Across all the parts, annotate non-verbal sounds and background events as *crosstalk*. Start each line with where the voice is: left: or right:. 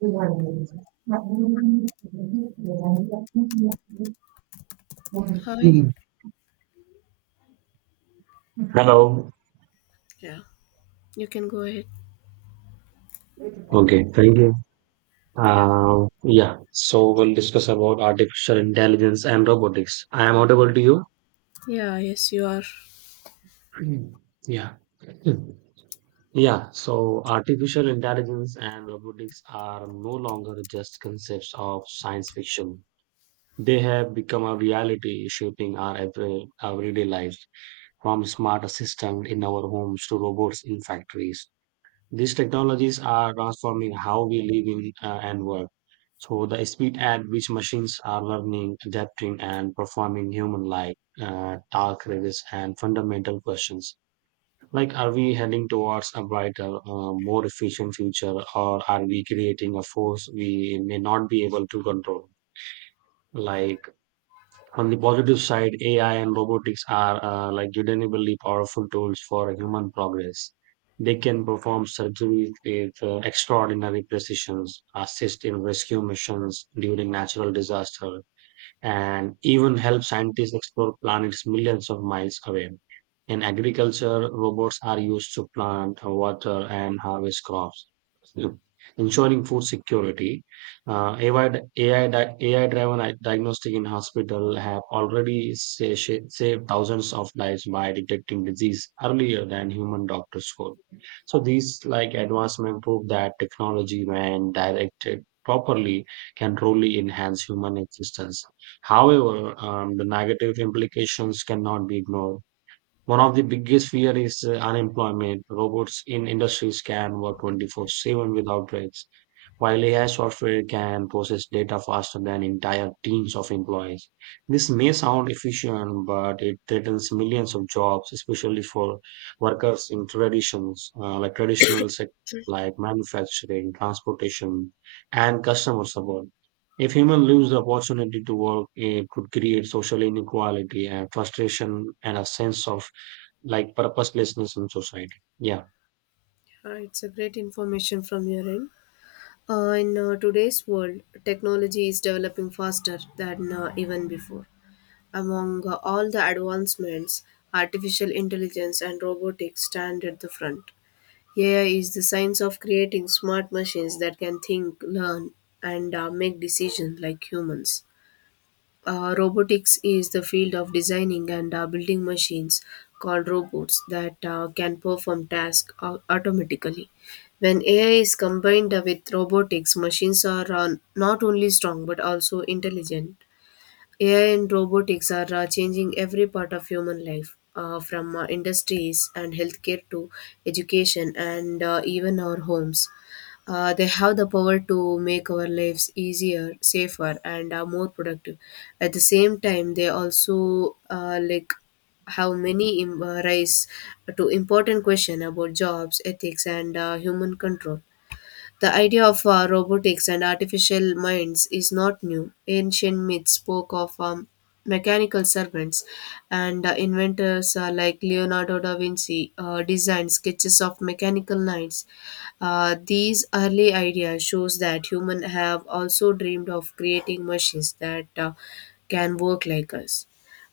right: Hello.
left: Hi. Yeah, you can go ahead.
right: Okay, thank you.
left: Yeah.
right: Uh, yeah, so we'll discuss about artificial intelligence and robotics. I am audible to you?
left: Yeah, yes, you are.
right: *clears throat* Mm. Yeah. Mm. Yeah, so artificial intelligence and robotics are no longer just concepts of science fiction. They have become a reality shaping our everyday lives. From smart assistants in our homes to robots in factories. These technologies are transforming how we live in and work. So the speed at which machines are learning, adapting, and performing human-like tasks raises and fundamental questions. Like, are we heading towards a brighter, more efficient future, or are we creating a force we may not be able to control? Like on the positive side, AI and robotics are like genuinely powerful tools for human progress. They can perform surgeries with extraordinary precisions, assist in rescue missions during natural disasters, and even help scientists explore planets millions of miles away. In agriculture, robots are used to plant, water, and harvest crops, ensuring food security. AI-driven diagnostic in hospital have already saved thousands of lives by detecting disease earlier than human doctors could. So these like advancement prove that technology, when directed properly, can truly enhance human existence. However, the negative implications cannot be ignored. One of the biggest fear is unemployment. Robots in industries can work 24/7 without breaks, while AI software can process data faster than entire teams of employees, this may sound efficient, but it threatens millions of jobs, especially for workers in traditions like traditional sectors like manufacturing, transportation, and customer support. If humans lose the opportunity to work, it could create social inequality and frustration and a sense of like purposelessness in society. Yeah.
left: Yeah. It's a great information from your end. In today's world, technology is developing faster than even before. Among all the advancements, artificial intelligence and robotics stand at the front. AI is the science of creating smart machines that can think, learn, and make decisions like humans. Robotics is the field of designing and building machines called robots that can perform tasks automatically. When AI is combined with robotics, machines are not only strong but also intelligent. AI and robotics are changing every part of human life, from industries and healthcare to education and even our homes. They have the power to make our lives easier, safer, and more productive. At the same time, they also like rise to important question about jobs, ethics, and human control. The idea of robotics and artificial minds is not new. Ancient myths spoke of mechanical servants, and inventors like Leonardo da Vinci designed sketches of mechanical knights. These early ideas shows that humans have also dreamed of creating machines that can work like us.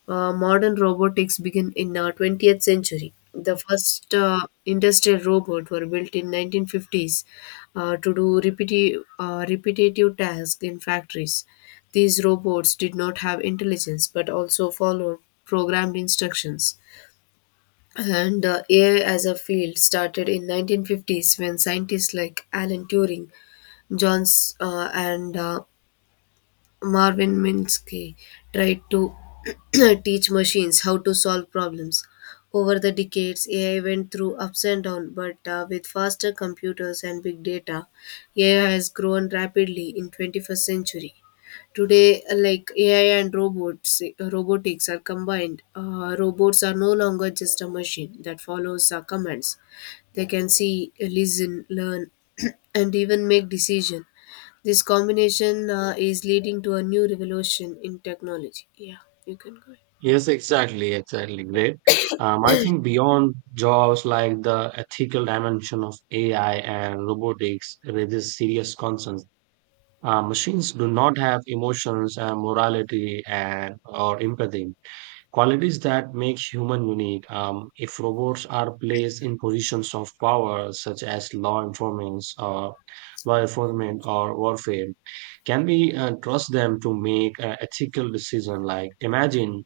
left: Modern robotics began in the 20th century. The first industrial robots were built in 1950s to do repetitive tasks in factories. These robots did not have intelligence but also followed programmed instructions. And AI as a field started in 1950s when scientists like Alan Turing, Johns and Marvin Minsky tried to *clears throat* teach machines how to solve problems. Over the decades, AI went through ups and downs, but with faster computers and big data, AI has grown rapidly in 21st century. Today, like AI and robotics are combined. Robots are no longer just a machine that follows commands. They can see, listen, learn, *clears throat* and even make decision. This combination is leading to a new revolution in technology. Yeah, you can go ahead.
right: Yes, exactly, exactly. Great. I think beyond jobs, like the ethical dimension of AI and robotics raises serious concerns. Machines do not have emotions and morality and or empathy, qualities that make human unique. If robots are placed in positions of power, such as law enforcement or warfare, can we trust them to make an ethical decision? Like imagine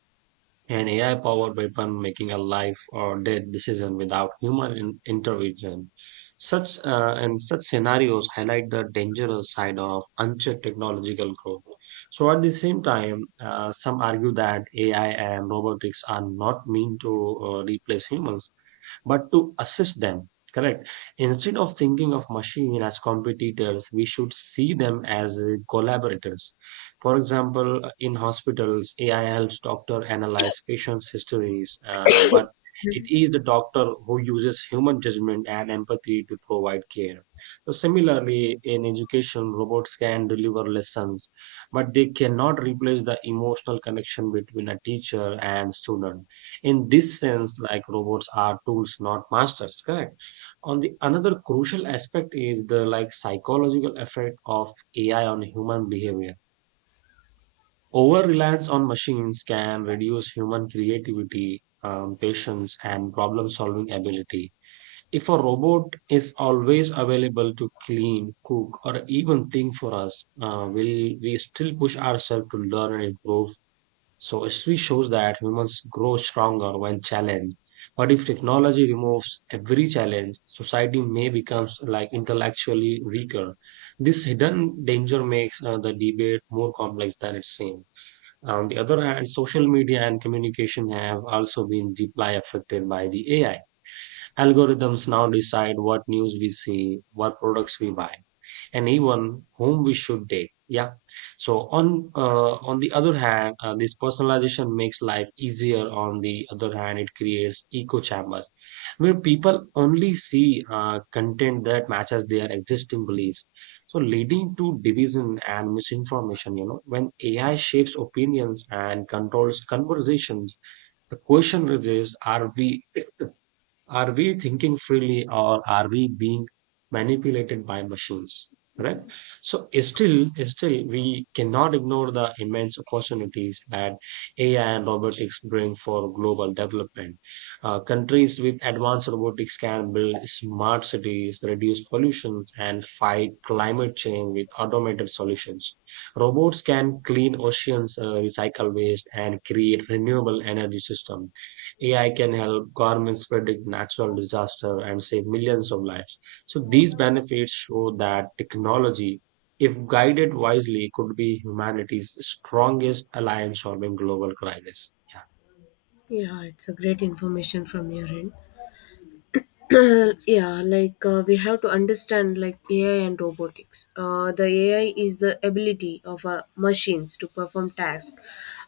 right: an AI powered weapon making a life or death decision without human intervention. Such scenarios highlight the dangerous side of unchecked technological growth. So at the same time, some argue that AI and robotics are not meant to replace humans, but to assist them. Correct. Instead of thinking of machine as competitors, we should see them as collaborators. For example, in hospitals, AI helps doctor analyze patients' histories, but it is the doctor who uses human judgment and empathy to provide care. So similarly, in education, robots can deliver lessons, but they cannot replace the emotional connection between a teacher and student in this sense, like robots are tools not masters. Correct. On the another crucial aspect is the like psychological effect of AI on human behavior. Over reliance on machines can reduce human creativity, patience and problem solving ability. If a robot is always available to clean cook or even think for us, will we still push ourselves to learn and improve? So history shows that humans grow stronger when challenged. But if technology removes every challenge, society may become like intellectually weaker. This hidden danger makes the debate more complex than it seems. On the other hand, social media and communication have also been deeply affected by the AI. Algorithms now decide what news we see, what products we buy, anyone whom we should date, yeah, so on the other hand, this personalization makes life easier, on the other hand it creates echo chambers where people only see content that matches their existing beliefs, so leading to division and misinformation. You know, when AI shapes opinions and controls conversations, the question is, are we, are we thinking freely or are we being manipulated by machines? Correct. So still we cannot ignore the immense opportunities that AI and robotics bring for global development. Countries with advanced robotics can build smart cities, reduce pollution, and fight climate change with automated solutions. Robots can clean oceans, recycle waste, and create renewable energy systems. AI can help governments predict natural disaster and save millions of lives. So these benefits show that technology, if guided wisely, could be humanity's strongest alliance solving global crisis. Yeah.
left: Yeah, it's a great information from your end. *clears throat* Yeah, like we have to understand like AI and robotics. The AI is the ability of our machines to perform tasks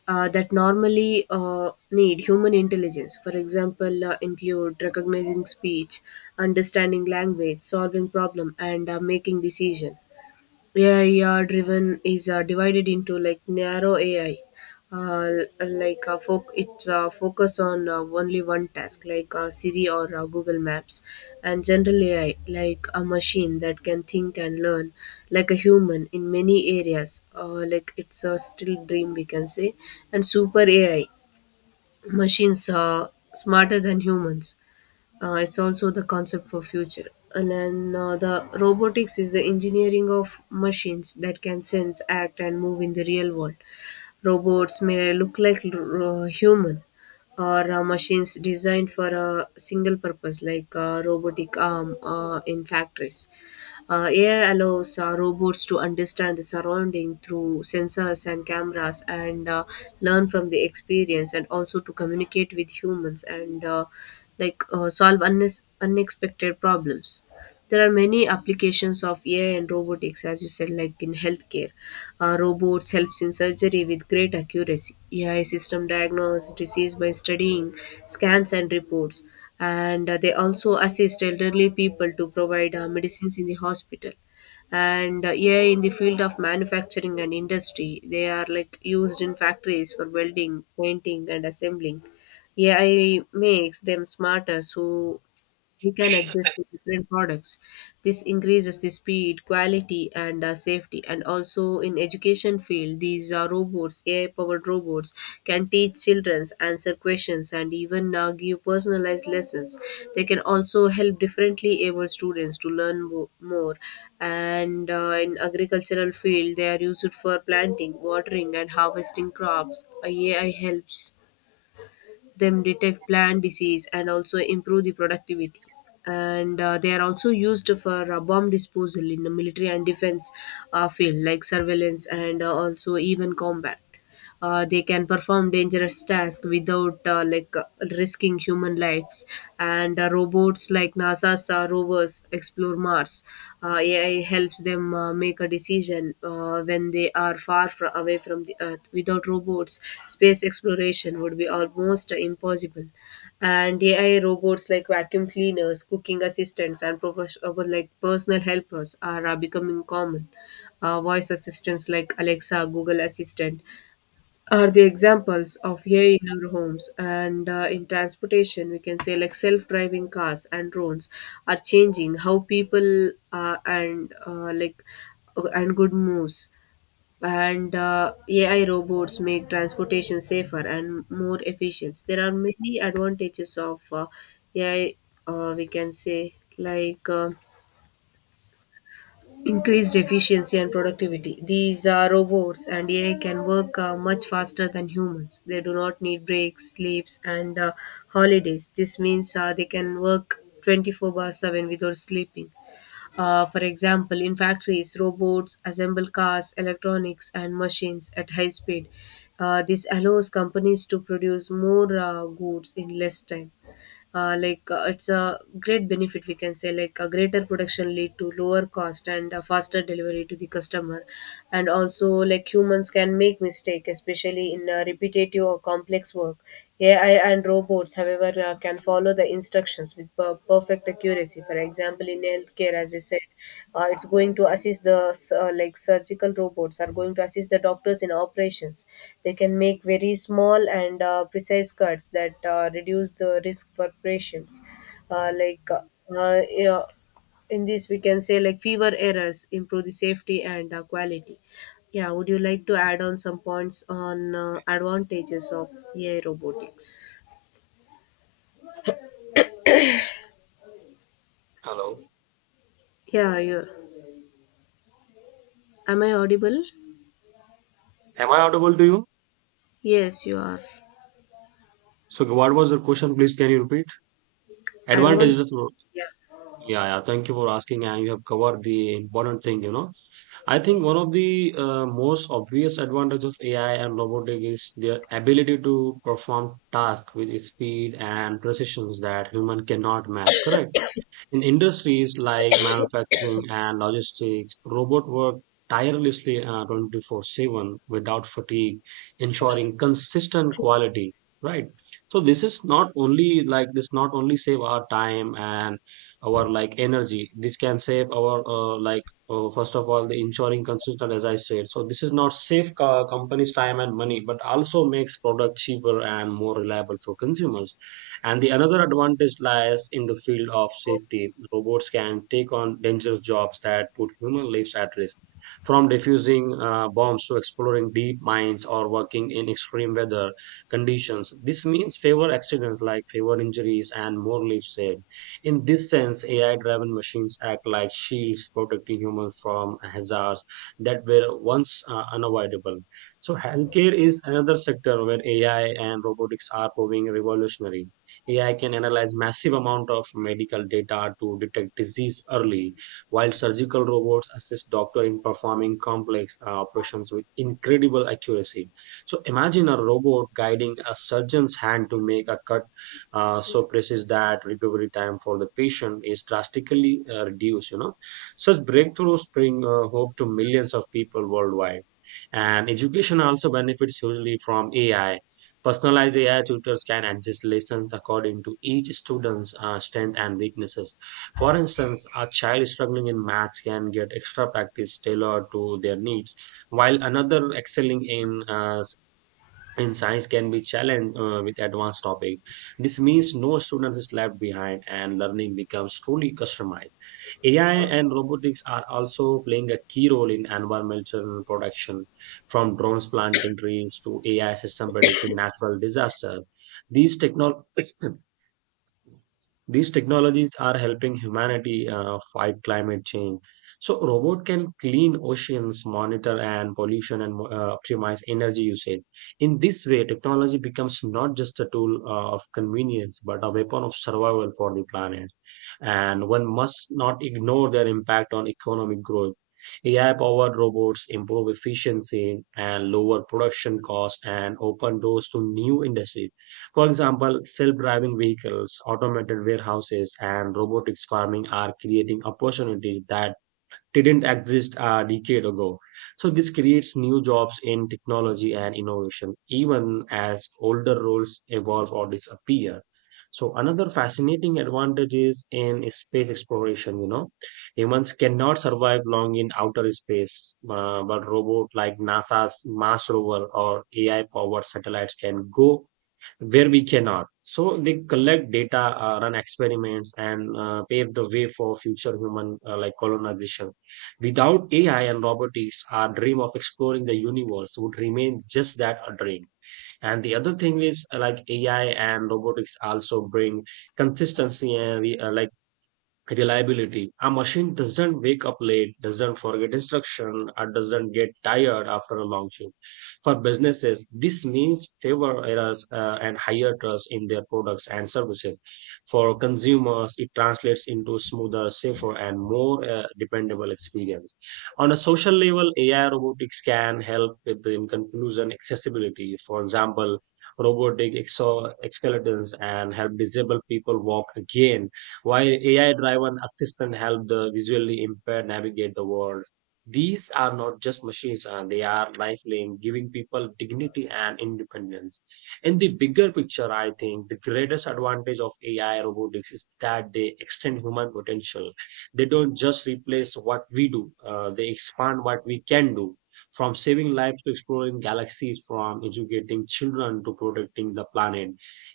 left: that normally need human intelligence. For example, include recognizing speech, understanding language, solving problem, and making decision. AI driven is divided into like narrow AI, uh, like foc- it's focus on only one task, like Siri or Google Maps, and general AI, like a machine that can think and learn like a human in many areas. Like it's a still dream we can say, and super AI, machines are smarter than humans. It's also the concept for future. And then the robotics is the engineering of machines that can sense, act, and move in the real world. Robots may look like human or machines designed for a single purpose, like a robotic arm in factories. AI allows robots to understand the surrounding through sensors and cameras and learn from the experience and also to communicate with humans and like solve unexpected problems. There are many applications of AI and robotics, as you said, like in healthcare. Robots helps in surgery with great accuracy. AI system diagnose disease by studying scans and reports, and they also assist elderly people to provide medicines in the hospital. And AI in the field of manufacturing and industry. They are like used in factories for welding, painting, and assembling. AI makes them smarter, so he can adjust to different products. This increases the speed, quality, and safety. And also in education field, these robots, AI-powered robots, can teach children, answer questions, and even give personalized lessons. They can also help differently able students to learn more. And in agricultural field, they are used for planting, watering, and harvesting crops. AI helps them detect plant disease and also improve the productivity. And they are also used for bomb disposal in the military and defense field like surveillance and also even combat. They can perform dangerous tasks without like risking human lives. And robots like NASA's rovers explore Mars. AI helps them make a decision when they are far away from the Earth. Without robots, space exploration would be almost impossible. And AI robots like vacuum cleaners, cooking assistants, and professional like personal helpers are becoming common. Voice assistants like Alexa, Google Assistant, are the examples of AI in our homes. And in transportation we can say like self-driving cars and drones are changing how people and like and good moves. And AI robots make transportation safer and more efficient. There are many advantages of AI. We can say like increased efficiency and productivity. These are robots and AI can work much faster than humans. They do not need breaks, sleeps, and holidays. This means they can work 24 by 7 without sleeping. For example, in factories, robots assemble cars, electronics, and machines at high speed. This allows companies to produce more goods in less time. Like it's a great benefit we can say, like a greater production lead to lower cost and a faster delivery to the customer. And also like humans can make mistake, especially in repetitive or complex work. AI and robots, however, can follow the instructions with perfect accuracy. For example, in healthcare, as I said, it's going to assist the s- like surgical robots are going to assist the doctors in operations. They can make very small and precise cuts that reduce the risk for patients. Like yeah, in this, we can say like fewer errors improve the safety and quality. Yeah, would you like to add on some points on advantages of AI robotics?
right: Hello.
left: Yeah, yeah. Am I audible?
right: Am I audible to you?
left: Yes, you are.
right: So what was the question? Please can you repeat? Advantages. Of-
left: Advantages, yeah.
right: Yeah, yeah. Thank you for asking, and you have covered the important thing. You know. I think one of the most obvious advantage of AI and robotic is their ability to perform tasks with speed and precision that human cannot match. Correct. In industries like manufacturing and logistics, robots work tirelessly 24/7 without fatigue, ensuring consistent quality, right? So this is not only like this not only save our time and our like energy. This can save our first of all the ensuring consistent as I said. So this is not save companies time and money, but also makes product cheaper and more reliable for consumers and the another advantage lies in the field of safety. Robots can take on dangerous jobs that put human lives at risk, from defusing bombs to exploring deep mines or working in extreme weather conditions. This means fewer accidents, like fewer injuries and more lives saved. In this sense, AI-driven machines act like shields protecting humans from hazards that were once unavoidable. So healthcare is another sector where AI and robotics are proving revolutionary. AI can analyze massive amount of medical data to detect disease early, while surgical robots assist doctor in performing complex operations with incredible accuracy. So imagine a robot guiding a surgeon's hand to make a cut so precise that recovery time for the patient is drastically reduced. You know, such breakthroughs bring hope to millions of people worldwide. And education also benefits hugely from AI. Personalized AI tutors can adjust lessons according to each student's strength and weaknesses. For instance, a child struggling in maths can get extra practice tailored to their needs, while another excelling in and science can be challenged with advanced topic. This means no students is left behind and learning becomes truly customized. AI and robotics are also playing a key role in environmental protection, from drones planting trees to AI system predicting natural disaster. these technologies these technologies are helping humanity fight climate change. So, robot can clean oceans, monitor and pollution, and optimize energy usage. In this way, technology becomes not just a tool of convenience, but a weapon of survival for the planet. And one must not ignore their impact on economic growth. AI-powered robots improve efficiency and lower production costs and open doors to new industries, for example, self driving vehicles, automated warehouses, and robotics farming are creating opportunities that didn't exist a decade ago. So, this creates new jobs in technology and innovation, even as older roles evolve or disappear. So, another fascinating advantage is in space exploration. You know, humans cannot survive long in outer space, but robots like NASA's Mars rover or AI powered satellites can go where we cannot. So they collect data, run experiments, and pave the way for future human like colonization. Without AI and robotics, our dream of exploring the universe would remain just that a dream. And the other thing is like AI and robotics also bring consistency and reliability. A machine doesn't wake up late, doesn't forget instruction, or doesn't get tired after a long shift. For businesses, this means fewer errors and higher trust in their products and services. For consumers, it translates into smoother, safer, and more dependable experience. On a social level, AI robotics can help with the in conclusion accessibility. For example, robotic exoskeletons and help disabled people walk again while AI driven assistant help the visually impaired navigate the world. These are not just machines, they are lifeline, giving people dignity and independence. In the bigger picture, I think the greatest advantage of AI robotics is that they extend human potential. They don't just replace what we do, they expand what we can do. From saving lives to exploring galaxies, from educating children to protecting the planet,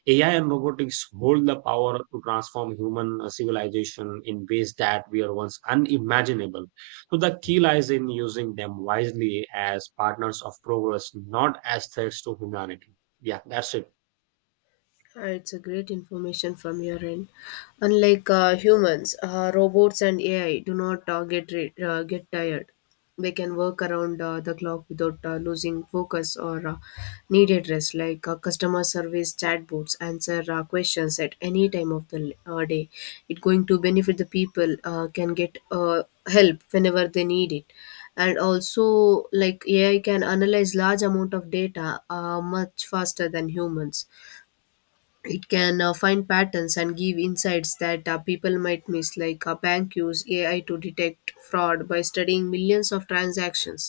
right: AI and robotics hold the power to transform human civilization in ways that were once unimaginable. So the key lies in using them wisely as partners of progress, not as threats to humanity. Yeah, that's it.
left: It's a great information from your end. Unlike humans, robots and AI do not get tired. They can work around the clock without losing focus or needed rest. Like customer service chatbots answer questions at any time of the day. It going to benefit the people can get help whenever they need it. And also, like AI can analyze large amount of data much faster than humans. It can find patterns and give insights that people might miss, like a bank use AI to detect fraud by studying millions of transactions.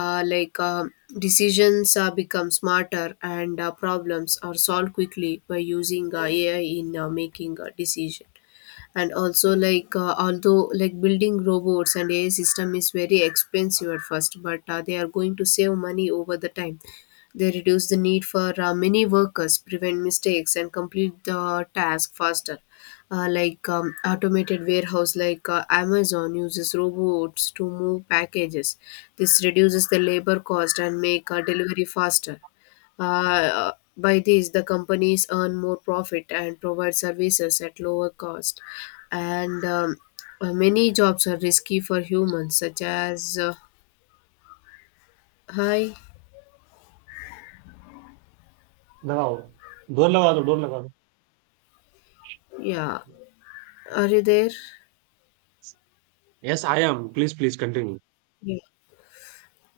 left: Like decisions become smarter and problems are solved quickly by using AI in making a decision. And also like although like building robots and AI system is very expensive at first, but they are going to save money over the time. They reduce the need for many workers, prevent mistakes, and complete the task faster. Like automated warehouse, like Amazon uses robots to move packages. This reduces the labor cost and make delivery faster. By this the companies earn more profit and provide services at lower cost. And many jobs are risky for humans, such as hi.
right: लगाओ door लगा दो.
left: Yeah. Are you there?
right: Yes, I am. Please, please continue.
left: Yeah.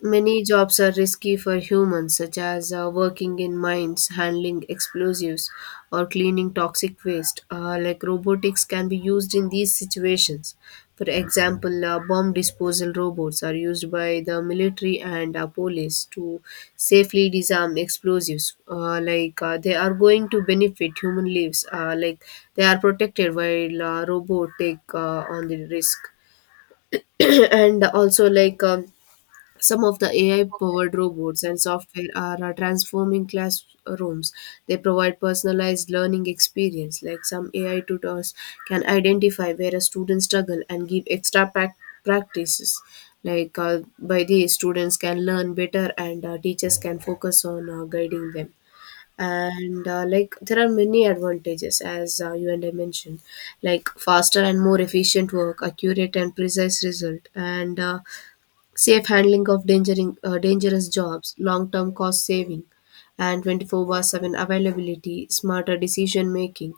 left: Many jobs are risky for humans, such as working in mines, handling explosives, or cleaning toxic waste. Like robotics can be used in these situations. For example, bomb disposal robots are used by the military and police to safely disarm explosives. Like they are going to benefit human lives. Like they are protected while robot take on the risk. *clears throat* And also like. Some of the AI powered robots and software are transforming classrooms. They provide personalized learning experience, like some AI tutors can identify where a student struggle and give extra practices. Like by these, students can learn better and teachers can focus on guiding them. And Like there are many advantages, as you and I mentioned, like faster and more efficient work, accurate and precise result, and safe handling of dangerous jobs, long term cost saving, and 24 by 7 availability, smarter decision making,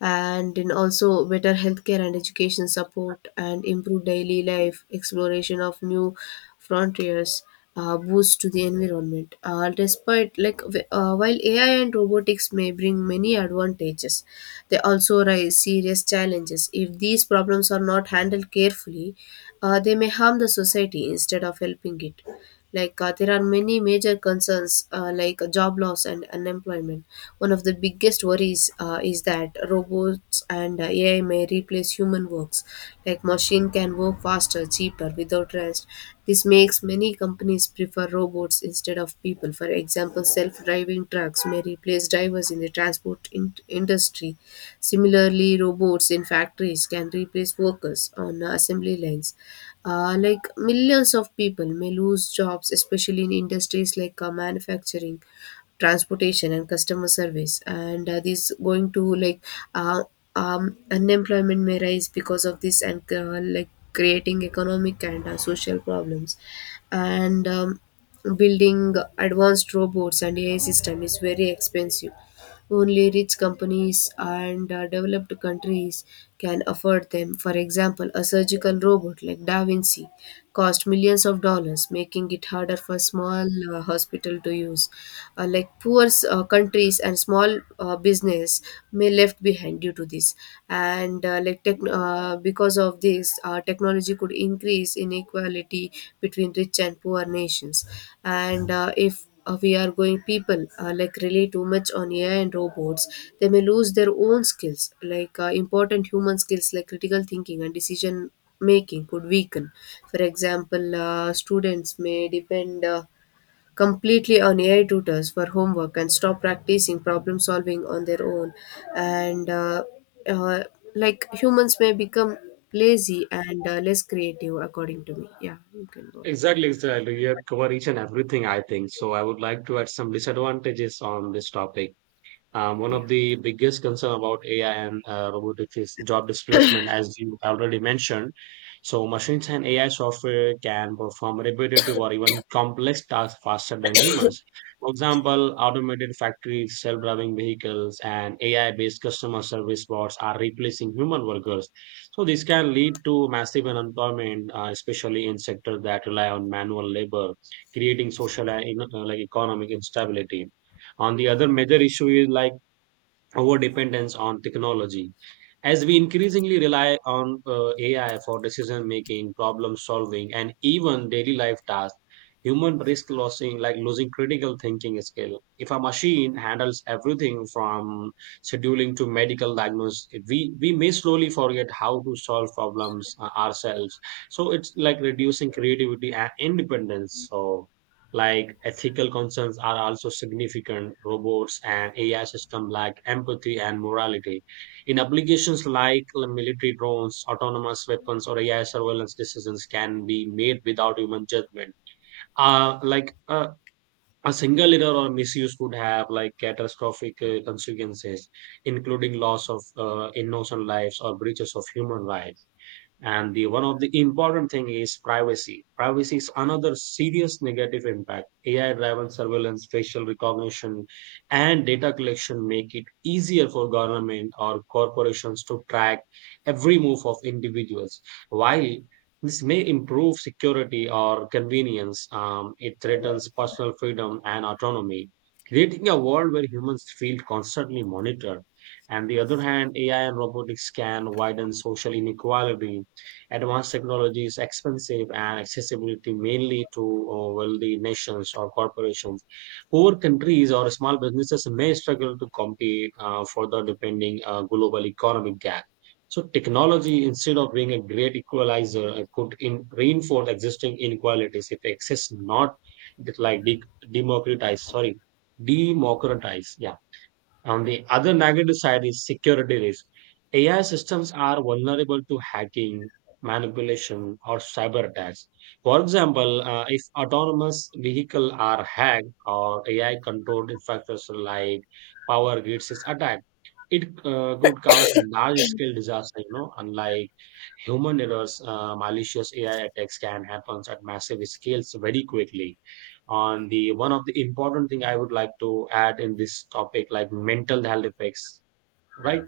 left: and in also better healthcare and education support, and improve daily life, exploration of new frontiers, boost to the environment. While ai and robotics may bring many advantages, they also raise serious challenges. If these problems are not handled carefully, they may harm the society instead of helping it. Like there are many major concerns, like job loss and unemployment. One of the biggest worries is that robots and ai may replace human works. Like machine can work faster, cheaper, without rest. This makes many companies prefer robots instead of people. For example, self-driving trucks may replace drivers in the industry. Similarly, robots in factories can replace workers on assembly lines. Like millions of people may lose jobs, especially in industries like manufacturing, transportation, and customer service. And this going to like uh, unemployment may rise because of this, and like creating economic and social problems. And Building advanced robots and AI system is very expensive. Only rich companies and developed countries can afford them. For example, a surgical robot like Da Vinci cost millions of dollars, making it harder for small hospital to use. Like poor countries and small business may left behind due to this. And because of this, technology could increase inequality between rich and poor nations. And if we are going, people like rely too much on ai and robots, they may lose their own skills. Like important human skills like critical thinking and decision making could weaken. For example, students may depend completely on ai tutors for homework and stop practicing problem solving on their own. And uh, like humans may become lazy and less creative, according to me. Yeah, you can go ahead.
right: Exactly, exactly. You have covered each and everything, I think. So I would like to add some disadvantages on this topic. One
left: Yeah
right: of the biggest concern about AI and robotics is job displacement, as you already mentioned. So machines and AI software can perform repetitive or even complex tasks faster than humans. For example, automated factories, self-driving vehicles, and AI-based customer service bots are replacing human workers. So this can lead to massive unemployment, especially in sectors that rely on manual labor, creating social and like economic instability. On the other major issue is like over dependence on technology. As we increasingly rely on AI for decision making, problem solving, and even daily life tasks, human risk losing critical thinking skill. If a machine handles everything from scheduling to medical diagnosis, we may slowly forget how to solve problems ourselves. So it's like reducing creativity and independence. So like ethical concerns are also significant. Robots and AI systems lack empathy and morality. In applications like military drones, autonomous weapons, or AI surveillance, decisions can be made without human judgment. uh, like uh, a single error or misuse could have like catastrophic consequences, including loss of innocent lives or breaches of human rights. And the one of the important thing is privacy. Is another serious negative impact. AI driven surveillance, facial recognition, and data collection make it easier for government or corporations to track every move of individuals. While this may improve security or convenience, it threatens personal freedom and autonomy, creating a world where humans feel constantly monitored. And the other hand, AI and robotics can widen social inequality. Advanced technology is expensive and accessibility mainly to wealthy nations or corporations. Poor countries or small businesses may struggle to compete, further depending global economic gap. So technology, instead of being a great equalizer, could in, reinforce existing inequalities if access not like de- democratize. Sorry, democratize. Yeah. On the other negative side is security risk. AI systems are vulnerable to hacking, manipulation, or cyber attacks. For example, if autonomous vehicles are hacked or AI controlled infrastructure like power grids is attacked, it could cause large scale disaster. You know, unlike human errors, malicious AI attacks can happen at massive scales very quickly. On the one of the important thing I would like to add in this topic, like mental health effects, right?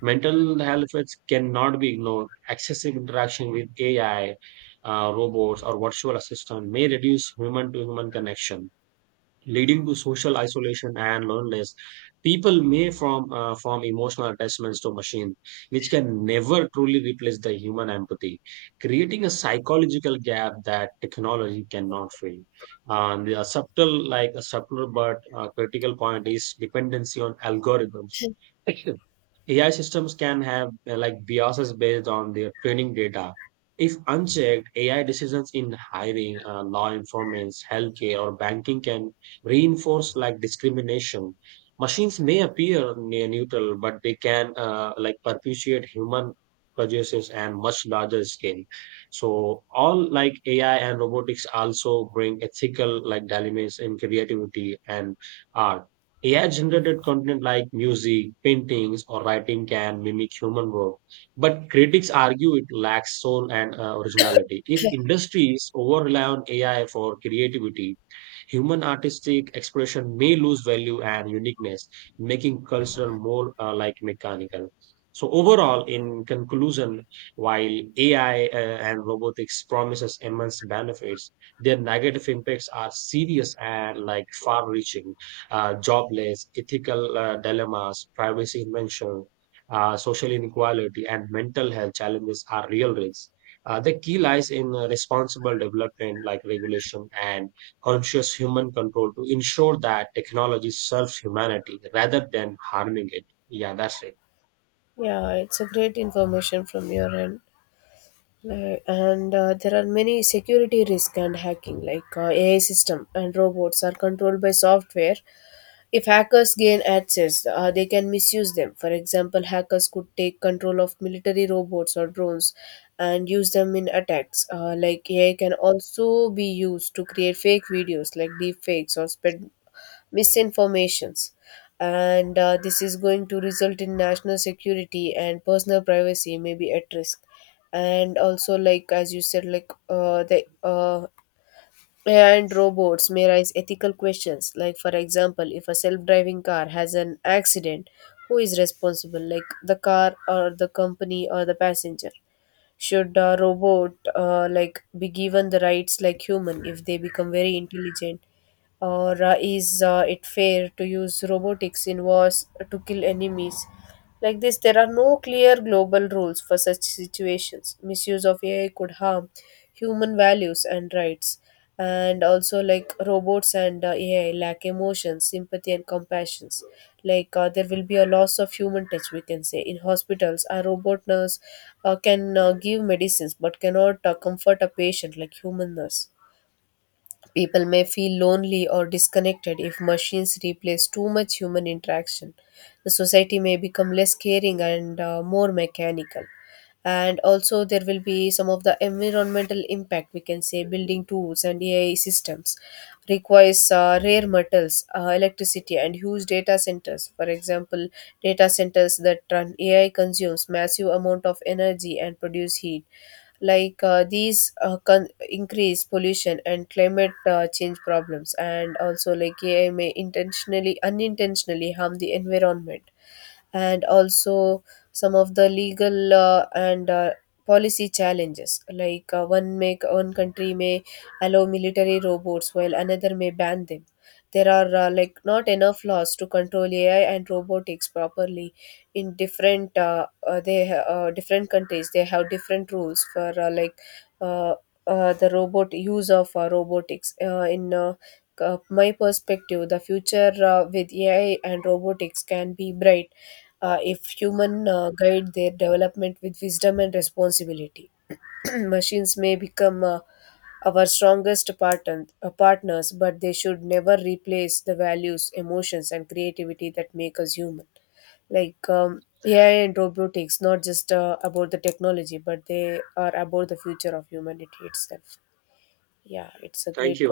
right: Mental health effects cannot be ignored. Excessive interaction with AI, robots, or virtual assistant may reduce human to human connection, leading to social isolation and loneliness. People may form emotional attachments to machine, which can never truly replace the human empathy, creating a psychological gap that technology cannot fill. And the subtle, like a subtle but critical point is dependency on algorithms. *laughs* AI systems can have like biases based on their training data. If unchecked, AI decisions in hiring, law enforcement, healthcare, or banking can reinforce like discrimination. Machines may appear near neutral, but they can like perpetuate human prejudices and much larger scale. So all like AI and robotics also bring ethical like dilemmas in creativity and art. AI generated content like music, paintings, or writing can mimic human work, but critics argue it lacks soul and originality. If industries over rely on AI for creativity, human artistic expression may lose value and uniqueness, making culture more like mechanical. So overall, in conclusion, while AI and robotics promises immense benefits, their negative impacts are serious and like far-reaching. Jobless, ethical dilemmas, privacy invention, social inequality, and mental health challenges are real risks. The key lies in responsible development, like regulation and conscious human control, to ensure that technology serves humanity rather than harming it. Yeah, that's it.
left: Yeah, it's a great information from your end. Like, and there are many security risk and hacking. Like AI system and robots are controlled by software. If hackers gain access, they can misuse them. For example, hackers could take control of military robots or drones and use them in attacks. Like AI can also be used to create fake videos like deepfakes or spread misinformations. And this is going to result in national security and personal privacy may be at risk. And also, like as you said, like the AI and robots may raise ethical questions. Like, for example, if a self driving car has an accident, who is responsible, like the car or the company or the passenger? Should a robot like be given the rights like human if they become very intelligent? Or is it fair to use robotics in wars to kill enemies? Like this, there are no clear global rules for such situations. Misuse of ai could harm human values and rights. And also, like robots and ai lack emotions, sympathy, and compassions. Like there will be a loss of human touch, we can say. In hospitals, a robot nurse can give medicines but cannot comfort a patient like human nurse. People may feel lonely or disconnected if machines replace too much human interaction. The society may become less caring and more mechanical. And also, there will be some of the environmental impact, we can say. Building tools and AI systems requires rare metals, electricity, and huge data centers. For example, data centers that run AI consumes massive amount of energy and produce heat. Like increase pollution and climate change problems. And also, like ai may intentionally, unintentionally harm the environment. And also, some of the legal and policy challenges, like one country may allow military robots while another may ban them. There are like not enough laws to control ai and robotics properly. In different different countries, they have different rules for like uh, the robot use of robotics in my perspective. The future with ai and robotics can be bright if human guide their development with wisdom and responsibility. *clears throat* Machines may become our strongest partners, but they should never replace the values, emotions, and creativity that make us human. AI and robotics, not just about the technology, but they are about the future of humanity itself. Yeah, it's a great concept.